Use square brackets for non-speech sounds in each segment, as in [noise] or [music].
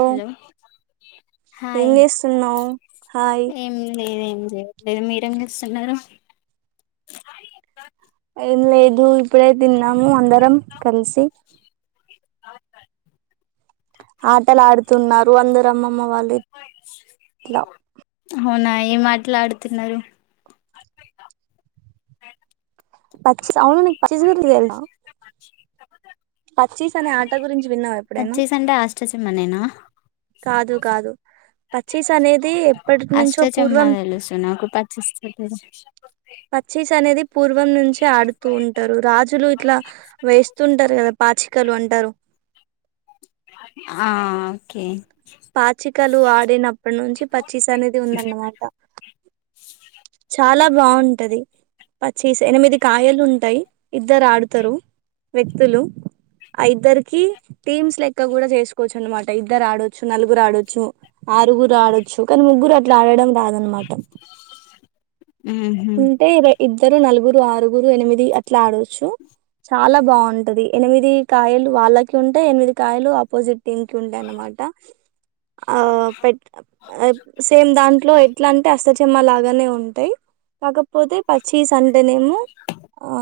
Hello ఇ ఏం hi చేస్తున్నావు హాయ్ ఏం లేద లే మీరెం చేస్తున్నారు ఏ లేదుూ ఎప్పుడై తిన్నాము అందరం కలిసి అవు ఆటలా ఆడుతు తున్నారు అందరు అమ్మమ్మ వాళ్ళు ఇట్లా అవునా ఏం మాట్లా ఆడుతున్నారు పచ్చి అవును పచ్చి పచ్చీస్ అనే ఆట గురించి ఎప్పుడైనా పచ్చేస అంటే ఆస్ర్చమనేనా కాదు కాదు పచ్చీస్ అనేది ఎప్పటి అష్ట నుంచో పూర్వం చెమ్మలు స నాకు పచ్చిస్ చె పచ్చీస్ అనేది పూర్వం నుంచే ఆడుతూ ఉంటారు. రాజులు ఇట్లా వేస్తుంటారు కదా పాచికలు అంటారు. ఆ ఓకే పాచికలు ఆడు చిన్నప్పటి నుంచి ప చీస్ అనేది ఉందన్నమాట చాలా బాగుంటది పచ్చిస్ ఎనిమిది కాయలు ఉంటాయి ఇద్దరు ఆడుతారు వ్యక్తులు ఆ ఇద్దరికి టీమ్స్ లెక్క కూడా చేసుకోవచ్చు అనమాట ఇద్దరు ఆడచ్చు నలుగురు ఆడొచ్చు ఆరుగురు ఆడొచ్చు కానీ ముగ్గురు అట్లా ఆడడం రాదనమాట ఉ హుమ్ ఉంటే ఇద్దరు నలుగురు ఆరుగురు ఎనిమిది అట్లా ఆడవచ్చు చాలా బాగుంటది ఎనిమిది కాయలు వాళ్ళకి ఉంటే ఎనిమిది కాయలు ఆపోజిట్ టిమ్ కి ఉంటాయి అన్నమాట ఆ పెట్టుకో ఆ సేమ్ దాని ఇట్లో ఎట్లా అంటే ఆస్టాచమ్మా లాగానే ఉంటాయి కాకపోతే పచ్చీస్ అంటేనేమో ఆ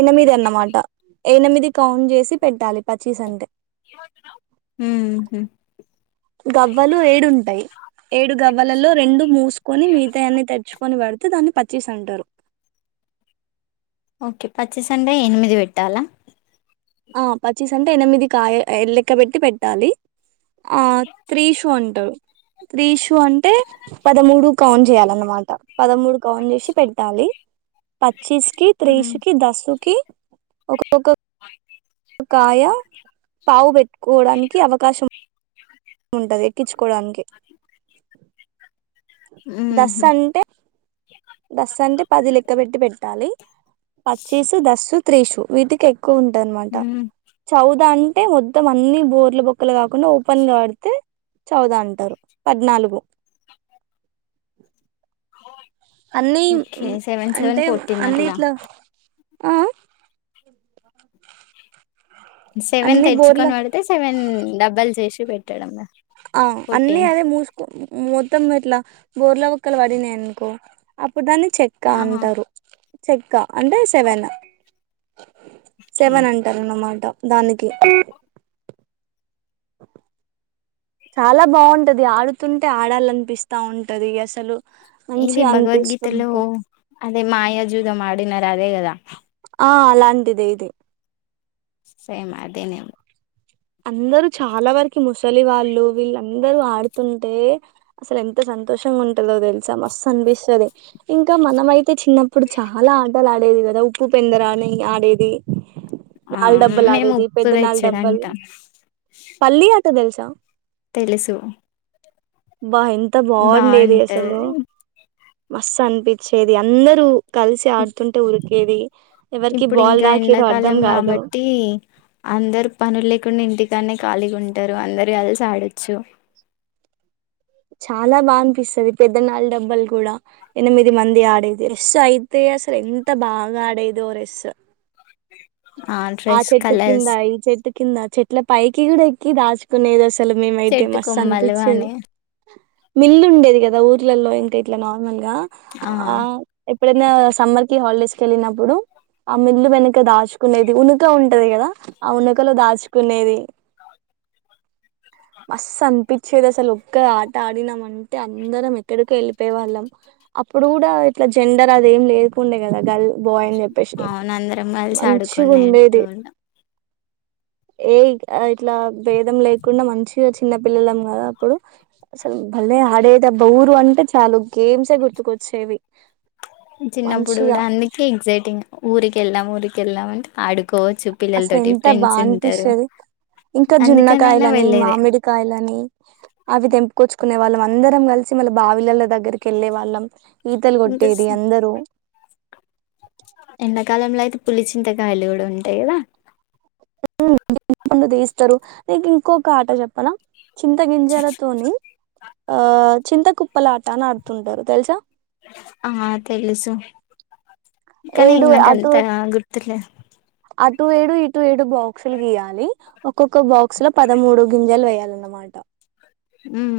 ఎనిమిది అన్నమాట ఎనిమిది కౌంట్ చేసి పెట్టాలి పచ్చీస్ అంటే హమ్ గవ్వలు ఏడుంటాయి ఏడు గవ్వలలో రెండు మూసుకొని మిజితాయన్నీ తెరూచ్చుకొని పడతాయి. అతే దాన్ని పచ్చిష్ అంటారు ఓకే పచ్చి అంటే ఎనిమిది పెట్టాలా ఆ పచ్చీస్ అంటే ఎనిమిది కాయలు లెక్క పెట్టి పెట్టాలి ఆ త్ర్రిసు అంటరు త్రీసు అంటే పదమూడు కౌంట్ చేయాలన్నమాట పదమూడు కౌంట్ చేసి పెట్టాలి ప పచ్చిస్కి ఉహు త్రేసుకి దసుకి ఒకోక్క కాయ పావు పెట్ కోవడానికి అవకాశం ఉంటది ఎక్కించుకోడానికి దాస్ అంటే దస్ అంటే పది లెక్క పెట్టి పెట్టాలి పచిసు దాస్ త్రీస్ వీటికి ఎక్కు ఎక్కువ ఉంటే అన్నమాట ఉమ్ చౌద అంటే మొత్తం అన్ని బోర్ల బొక్కలు కాకుండా ఓపెన్ గా ఆడితే చౌదు అంటారు పద్నాలుగు అన్ని ఓకే సెవెన్ సెవెన్ అంటే ఫోర్టీన్ అన్ని అట్లా ఇట్లా ఆ సెవెన్ అన్ని బోర్ల తెచ్చుకొని పడితే సెవెన్ డబల్ చేసు టిపెట్టడం గ ఆ అన్నీ అదే మూసుకో మ మొత్తము ఇట్లా బోర్లో బోక్కల పడి ననుకో ఇప్పుడ్ దాన్ని చెక్క ఆహా అంటారు చెక్క అంటే సెవెన్ ఓకే సెవన్ అంటారున్నమాట దానికి చాలా బాగుంటది ఆడుతుంటే ఆడాలనిపిస్తా ఉంటది అసలు ఇది మంచిగా భగవద్గీతలో అనిపిస్తుంటే అదే మాయా జూదమఅడిన అదే కదా ఆ అలాంటిది ఇది సేమ్ అదేనే ఉ అందరు చాలా వరకి ముసలి వాళ్ళు వీళ్ళందరూ ఆడుతుంటే అసలు ఎంత సంతోషంగా ఉంటందో తెలుసా మస్తు అనిపిస్తుంది ఇంకా మనం అయితే చిన్నప్పుడు చాలా ఆ బట్టలు ఆడేది కదా ఉప్పు పెందరాని ఆడేది ఆ నాలు డబ్బలు మేము ఆడేది ఉప్పు పెద్ద నాలు తెచ్చడు డబ్బలు అంటాం పల్లి అ అంట తెలుసా తెలుసు వాహ ఎంత్ అంత బాగుండేది బాగుంటది అసలో మస్త్ అనిపించేది అందరూ కలిసి ఆడుతుంటే ఉఊరికి ఎది ఇప్పుడు ఇంకా ఎండాకాలం కాదు కాబట్టి అందరు పనులు లేకుండా ఇంటికి దాన్న ఖాళీగా ఉంటారు అందరు కలిసి ఆడొచ్చు చాలా బా అనిపిస్తుది పెద్దనాళ్ళ డబ్బలు కూడా ఎనిమిది మంది ఆడేది రెస్సు అయితే అసలు ఎంత బాగా ఆడేదిోఓ రెస్ ఆ డ్రెస్ చెట్టు కింద కలర్స్ ఈ చెట్టు కింద చెట్టు ఇట్లా పైకి కూడా ఎక్కి దాచుకునేది అసలు మేమయితే చెట్టు మస్తు కొమ్మలు అనిపించేది అని మిల్లు ఉండేది కదా ఊర్లలో ఇంకై ఇ నార్మల్ గా ఆ ఎ ఎప్పుడైనా సమ్మర్ కి హాలిడేస్ క వెళ్ళినప్పుడు ఆ మిల్లు వెనక దాచు కునేది ఉనుక ఉంటది కదా ఆ ఉనుకలో దాచుకునేది మస్ అనిపించేది అసలు ఒక్క ఆట ఆడినాం అంటే అందరం ఎక్కడికి వెళ్ళిపోయే వాళ్ళం అప్పుడు కూడా ఇట్లా జెండర్ అద ఏం లేదుకుండే కదా గల్ అవున అందరం కలిసి ఆడుగు మంచిగా ఉండేది కొన్నట్టుందా ఏ ఇట్లా భేదం లేకుండా మంచి గా చిన్న పిల్లలం కదా అప్పుడు అసలు భలే ఆడేదబ్బ ఊరు అంటే చాలు గేమ్సే గుర్తుకొచ్చేవి చిన్నప్పుడు మంచిగా కూడా అందుకే ఎక్సైటింగ్ ఊరికి వెళ్దాం ఊరికి కెల్లామంటే ఆడు అసలు ఎంత బాగా అనిపిస్తది ఇంకా అందుకనైనా జున్నకాయలని వెళ్ళేదే మామిడికాయలని అవి తెంపుకొచ్చుకునే వాళ్ళం అందరం కలిసి మళ్ళీ బావిలల దగ్గరికి వెళ్ళే వాళ్ళం ఈతలు ఇంకా కొట్టేది అందరూ ఎండాకాలంలో అయితే పులిచింతకాయలు కూడా ఉంటాయి కదా [unintelligible] నీకు ఇంకొక ఆట చెప్పాల చింత గింజాలతోని ఆ చింతకుప్పలా ఆట అని ఆడుతుంటారు తెలుసా ఆ తెలుసు కనీ ఇ ఏడు అటు నాకంతగా గుర్తులేదు అటు ఏడు ఇటు ఏడు బాక్సులు గీయాలి ఒక్కొక్క బాక్స్ లో పదమూడు గింజలు వేయాలన్నమాట ఉహు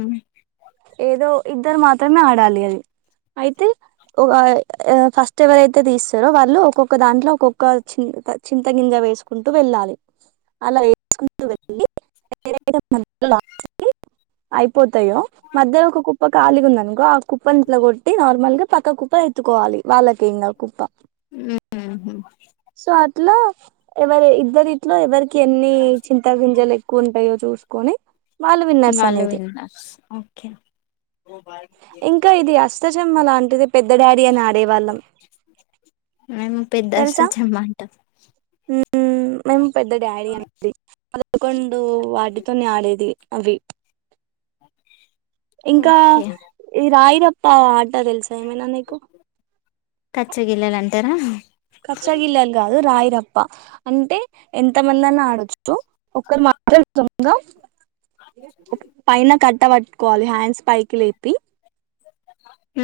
ఏదో ఇద్దరు మాత్రమే ఆడాలి అది అయితే ఒక ఫస్ట్ ఎవరైతే తీస్తారో వాళ్ళు ఒక్కొక్క దాంట్లో ఒక్కొక్క చి చింత గింజ వేసుకుంటూ వెళ్ళాలి అలా వేసుకుంటూ వెళ్ళి [unintelligible] అయిపోతాయో మధ్య ఒక కుప్ప కాలిగా ఉందనుకో కుప్పన్ ఇట్లా కొట్టి నార్మల్గా పక్క కుప్ప ఎత్తుకోవాలి వాళ్ళకె ఇంగా కుప్ప ఉ ఉ సో అట్లా ఎవరి ఇద్దరి ఇట్లో ఎవరి కేన్ని చింత గింజల ఉంటాయో చూసుకొని వాళ్ళు విన్నర్స్ ఇన్నాళ్లు అనేది వింద ఓకే ఉప్మా లాంటిది పెద్ద డాడీ అని ఆడేవాళ్ళం మేము పెద్ద తెలుసా అష్టచమ్మ అంటాం హు మేము పెద్ద డాడీ అండి పదకొండు వాటితోనే ఆడేది అది ఇంకా ఓకే ఈ రాయిరప్ప ఆట తెలుసా ఏమనా నీకు తరా కచ్చ గిన్నెలు కాదు రాయిరప్ప తప్ప అంటే ఎంత మంది అన్న ఆడొచ్చు ఒకరు మాత్రం దొంగ పైన కట్ట పట్టుకోవాలి హ్యాండ్స్ పైకి లే పి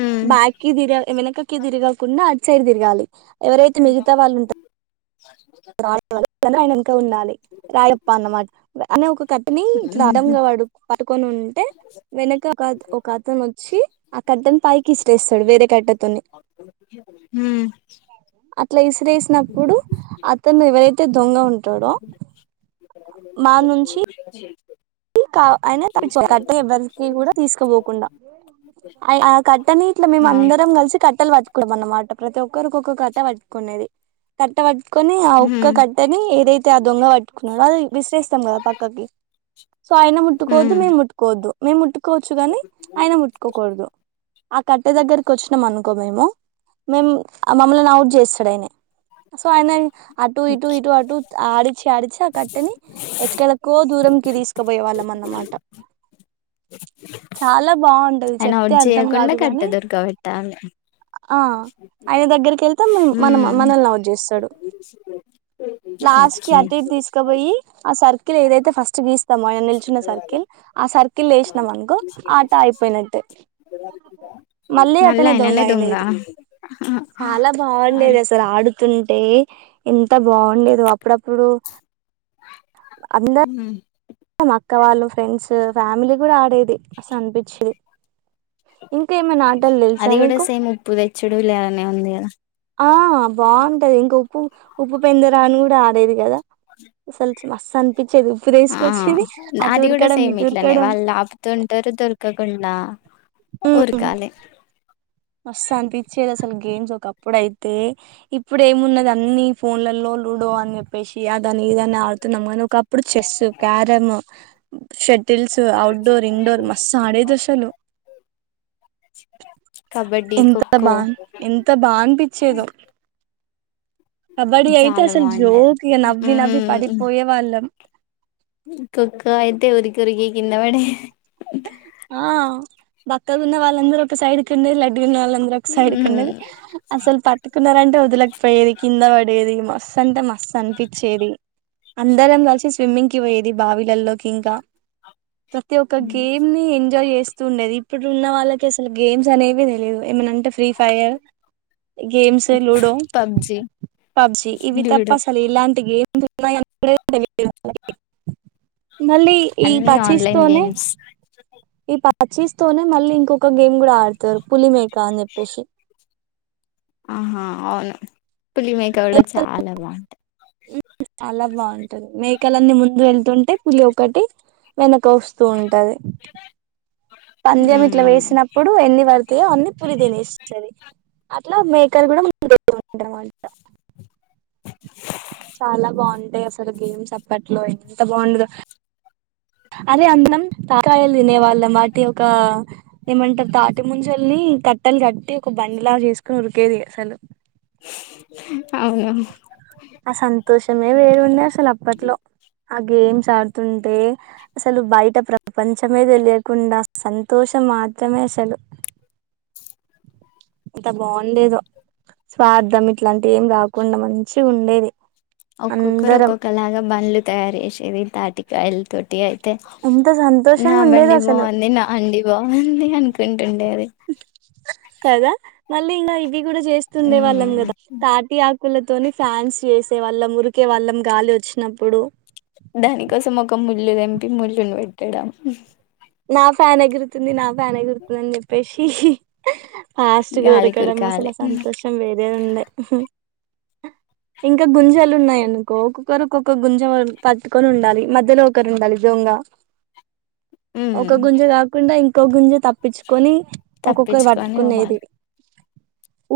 ఉమ్, బకి దిరి వెనకకి తిరిగాకుండా సైడ్ తిరగాలి ఎవరైతే మిగతా వాళ్ళు ఉంటారో.. ఆయన వెనక ఉండాలి. రాయప్ప అన్నమాట అనే ఒక కట్టని. ఇట్లా అడంగా ఉమ్, పడు పడుకొని ఉంటే వెనక ఒక ఒక అతను వచ్చి ఆ కట్టని పైకి.. స్టేస్ సడు వేరేట్ట. హు. స్లైస్ విసిరేసినప్పుడు అతను ఎవరైతే దొంగ ఉంటాడో మా నుంచి.. అయినా కట్టె ఎవ్వరికి కూడా తీసుకుపోకుండా ఆ కట్ట నీట్లో మేము. అవును అందరం కలిసి కట్టెలు పట్టుకోవ అన్నమాట ప్రతి ఒక్క. ఒకక్కరికొక్క కథ పట్టుకునేది కట్టవ ట్టుకొని ఆ ఉక్క ఉమ్, కట్టని ఏదైతే ఆ దొంగ పట్టుకున్నాడో అది విశ్రస్తాం కదా పక్కకి సో ఆయన ముట్టుకోవద్దు ఉమ్. మేము ముట్టుకోవద్దు, మేము ముట్టుకోవచ్చు కాని ఆయన ముట్టుకోకూడదు. ఆ కట్టె దగ్గరకి వచ్చినాం అనుకో మేము, మేము మమ్మల్ని అవుట్ చేస్తాడుయినే. సో ఆయనని అటుూ ఇటు ఇటు అటు ఆడిచ్చ ఆడి. ఆ కట్టని ఎక్కడకో దూరం క్రస్ ఎపోయే వాళ్ళం అన్నమాట చాలా బాగుంటది ఆయన చెప్తే అవుట్ అర్థం చేయకుండా కాదు కట్ట కాగాని దొరకబెట్టాలి ఆ ఆయన దగ్గరికి వెళ్తే మన ఉమ్, మనల్ని నౌట్ చేస్తాడు లాస్ట్ కి అతి ఓకే తీసుకపోయి ఆ సర్ ఏదైతే ఫస్ట్ గీస్ మ నిల్చిన సర్కిల్ ఆ సర్కిల్ కి లేసినాం అనుకో ఆట అయిపోయినట్టే మళ్ళీ మళ్ళా అతనే దొంగ ఆయననే అయినది చాలా బాగుండేది. అసలు ఆడుతుంటే ఎంత బాగుండేది అప్పుడప్పుడు అందరం హ అక్క వాళ్ళు ఫ్రెండ్స్ ఫ్యామిలీ కూడా ఆడేది అసలు అనిపించేది ఇంకా ఏమైనా ఆటలు తెలుసా అది కూడా నీకు సేమ్ ఉప్పు తెచ్చుడు లేలానే ఉంది కదా ఆ బాగుంటది ఇంకా ఉప్పు ఉప్పు పెందరాని కూడా ఆడేది కదా అసలు మస్ అంత ఆ అది కూడా ఉరకడం సేమ్ ఇటు ఇట్లనే ఉరకడం వాళ్ళు ఆపుతుంటారు దొరకకుండా ఒక కాల మస్తు అనిపచ్చేది అసలు గేమ్స్ ఒక అప్పుడయితే ఇప్పుడు ఏమున్నది అన్నిీ ఫోన్లలో లూడో అని చెప్పేసి అ దాని ఏదన్న ఆడుతున్నాము కానీ ఒకప్పుడు చెస్సు క్యారమ్ షడ్ తెలుసు ఔట్ డోర్ ఇన్ండోర్ మస్స ఆడేది అసలు కబడ్డీ ఎంత ఆ ఖోఖో బా ఎంత బా అనిపించేదో కబడ్డీ అయితే చాలా అసలు బాగుండే జోకిగా నవ్వి నవ్వి పడిపోయే వాళ్ళం కొక్కొ అయితే ఒరికి ఒరికి ఇన్నవడె ఆ బక్క ఉన్న వాళ్ళందరుూ ఒక సైడ్కి ఉండే లడ్డుకున్న వాళు అందరు ఒక సైడ్కి ఉండది అసలు పట్టుకున్నారంటే వదలకపోయేది కింద పడేది మ సందమ అనిపించేది అందరం కలిసిి స్విమ్మింగ్ కి పోయేది ది బావీలలో కింకా ప్రతి ఒక్క గేమ్ ని ఎంజాయ్ చేస్త తుండేది ఇప్పుడు ఉన్న వాళ్ళకి అసలు గేమ్స్ అనేవి తెలిదు ఏమనంటే Free Fire games ludo PUBG PUBG ఇవి తప్ప లూడో అసలు ఇలాంటి గేమ్ మళ్ళీ ఈ అన్ని ఆన్లైన్ పచిస్తోనే గేమ్స్ పచీస్ తతోనే మళ్ళీ ఇంకొక గేమ్ కూడా ఆడు తోర్ పులి మేకా అని చేప్పేసి పులి మేక కూడా మేకల చాలా బాగుంటాంది చాలా బాగుంటుంది మేకలన్నీ ముందు వెళ్తుంటే పులి ఒకటి వెనక వస్తూ ఉంటది పంద్యం ఇట్లా వేసినప్పుడు ఎన్ని పడుతాయో అన్ని పులి తినేసిద్ది అద్ది అట్లా మేకలు కూడా ముందు ఉంటారు అంట అసలు గేమ్స్ అప్పట్లో ఎంత బాగుండదుో అదే అందం తాకాయలు తినే వాళ్ళమాటి ఒక ఏమంటారు తాటి ముంజల్ని కట్ అట్టలు కట్టి ఒక బండిలాగా చేసుకుొని ఉరికేది అసలు అవును ఆ సంతోషమే వేరున్నా అసలు అప్పట్లో ఆ గేమ్స్ ఆడుతుంటే అసలు బయట ప్రపంచమేద తెలియకుండా సంతోషం మాత్రమే అసలు ఇంత బాగుండేదో స్వార్థం ఇట్లాంటి ఏం రాకుండా మంచి ఉండేది ఒక్కొక్కరు అందరం ఒక్కొక్కలాగా బండ్లు తయారు చేేసేది తాటికి కాయలు తటీయి ఎంత నా సంతోషంగా ఉండేది బండి అసలు బాగుంది నా అంగి బాగుంది అనుకుంటుండే. అది నల్ ఇంకా ఇ మీ కూడా చేస్తుండే వాళ్ళం కదా తాటి ఆకు క్కులతోని ఫ్యాన్స్ చేేసే వాళ్ళం ఉరికే వాళ్ళం గాలి వచ్చినప్పుడు దానికోసం ఒక ములు తేపి ములును పెట్టడం నా ఫ్యాన్ ఎగురుతుంది నా ఫ్యాన్ ఎగురుతుంది అని చెప్పేసి ఇహిహీ ఆస్థి గాలి దొరకడం అసలు కురకాలి సంతోషం వేరే ఉండే ఇంకా గుంజాలు ఉన్నాయనుకో ఒకొక్కరు ఒకొక్క గుంజ పట పట్టుకొని ఉండాలి మధ్యలో ఒకరు ఉండాలి. దొంగ ఉమ్ ఒక గుంజ కాకుండా ఈక ఓ గుంజత్ తప్పించుకొని ఒక్కొక్కరు ఒకొక్కరు తప్పించుకొని పట్టుకునేది పోవాలి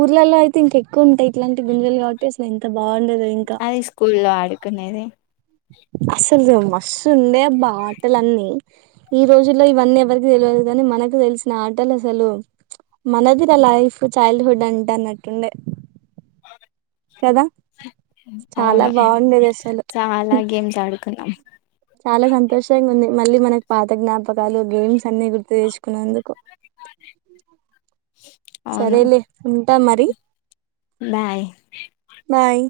ఊర్లలో అయితే ఎక్కువ ఉంటాయి ఇట్లాంటి గుంజలు కాబట్టి అసలు ఎంత బాగుండేదో ఇంకా అది స్కూల్లో ఆడుకునేది అసలు మస్ ఉన్నాయి అమ్మ వంటలన్నీ ఈ రోజుల్లో ఇవన్నీ ఎవరికి తెలియదు. కానీ మనకు తెలిసిన ఆటలు అసలు మనది నా లైఫ్ చైల్డ్ హుడ్ అంటే అన్నట్టుండే. అ [inaudible] కదా చాలా బాగుండేది అసలు హు చాలా గేమ్స్ ఆడుకున్నాం మళ్ళీ మనకి పాత జ్ఞాపకాలు గేమ్స్ అన్ని గుర్తు తెచ్చుకున్నందుకు రిక్వదే సరేలే ఉంటా మరి బాయ్ బాయ్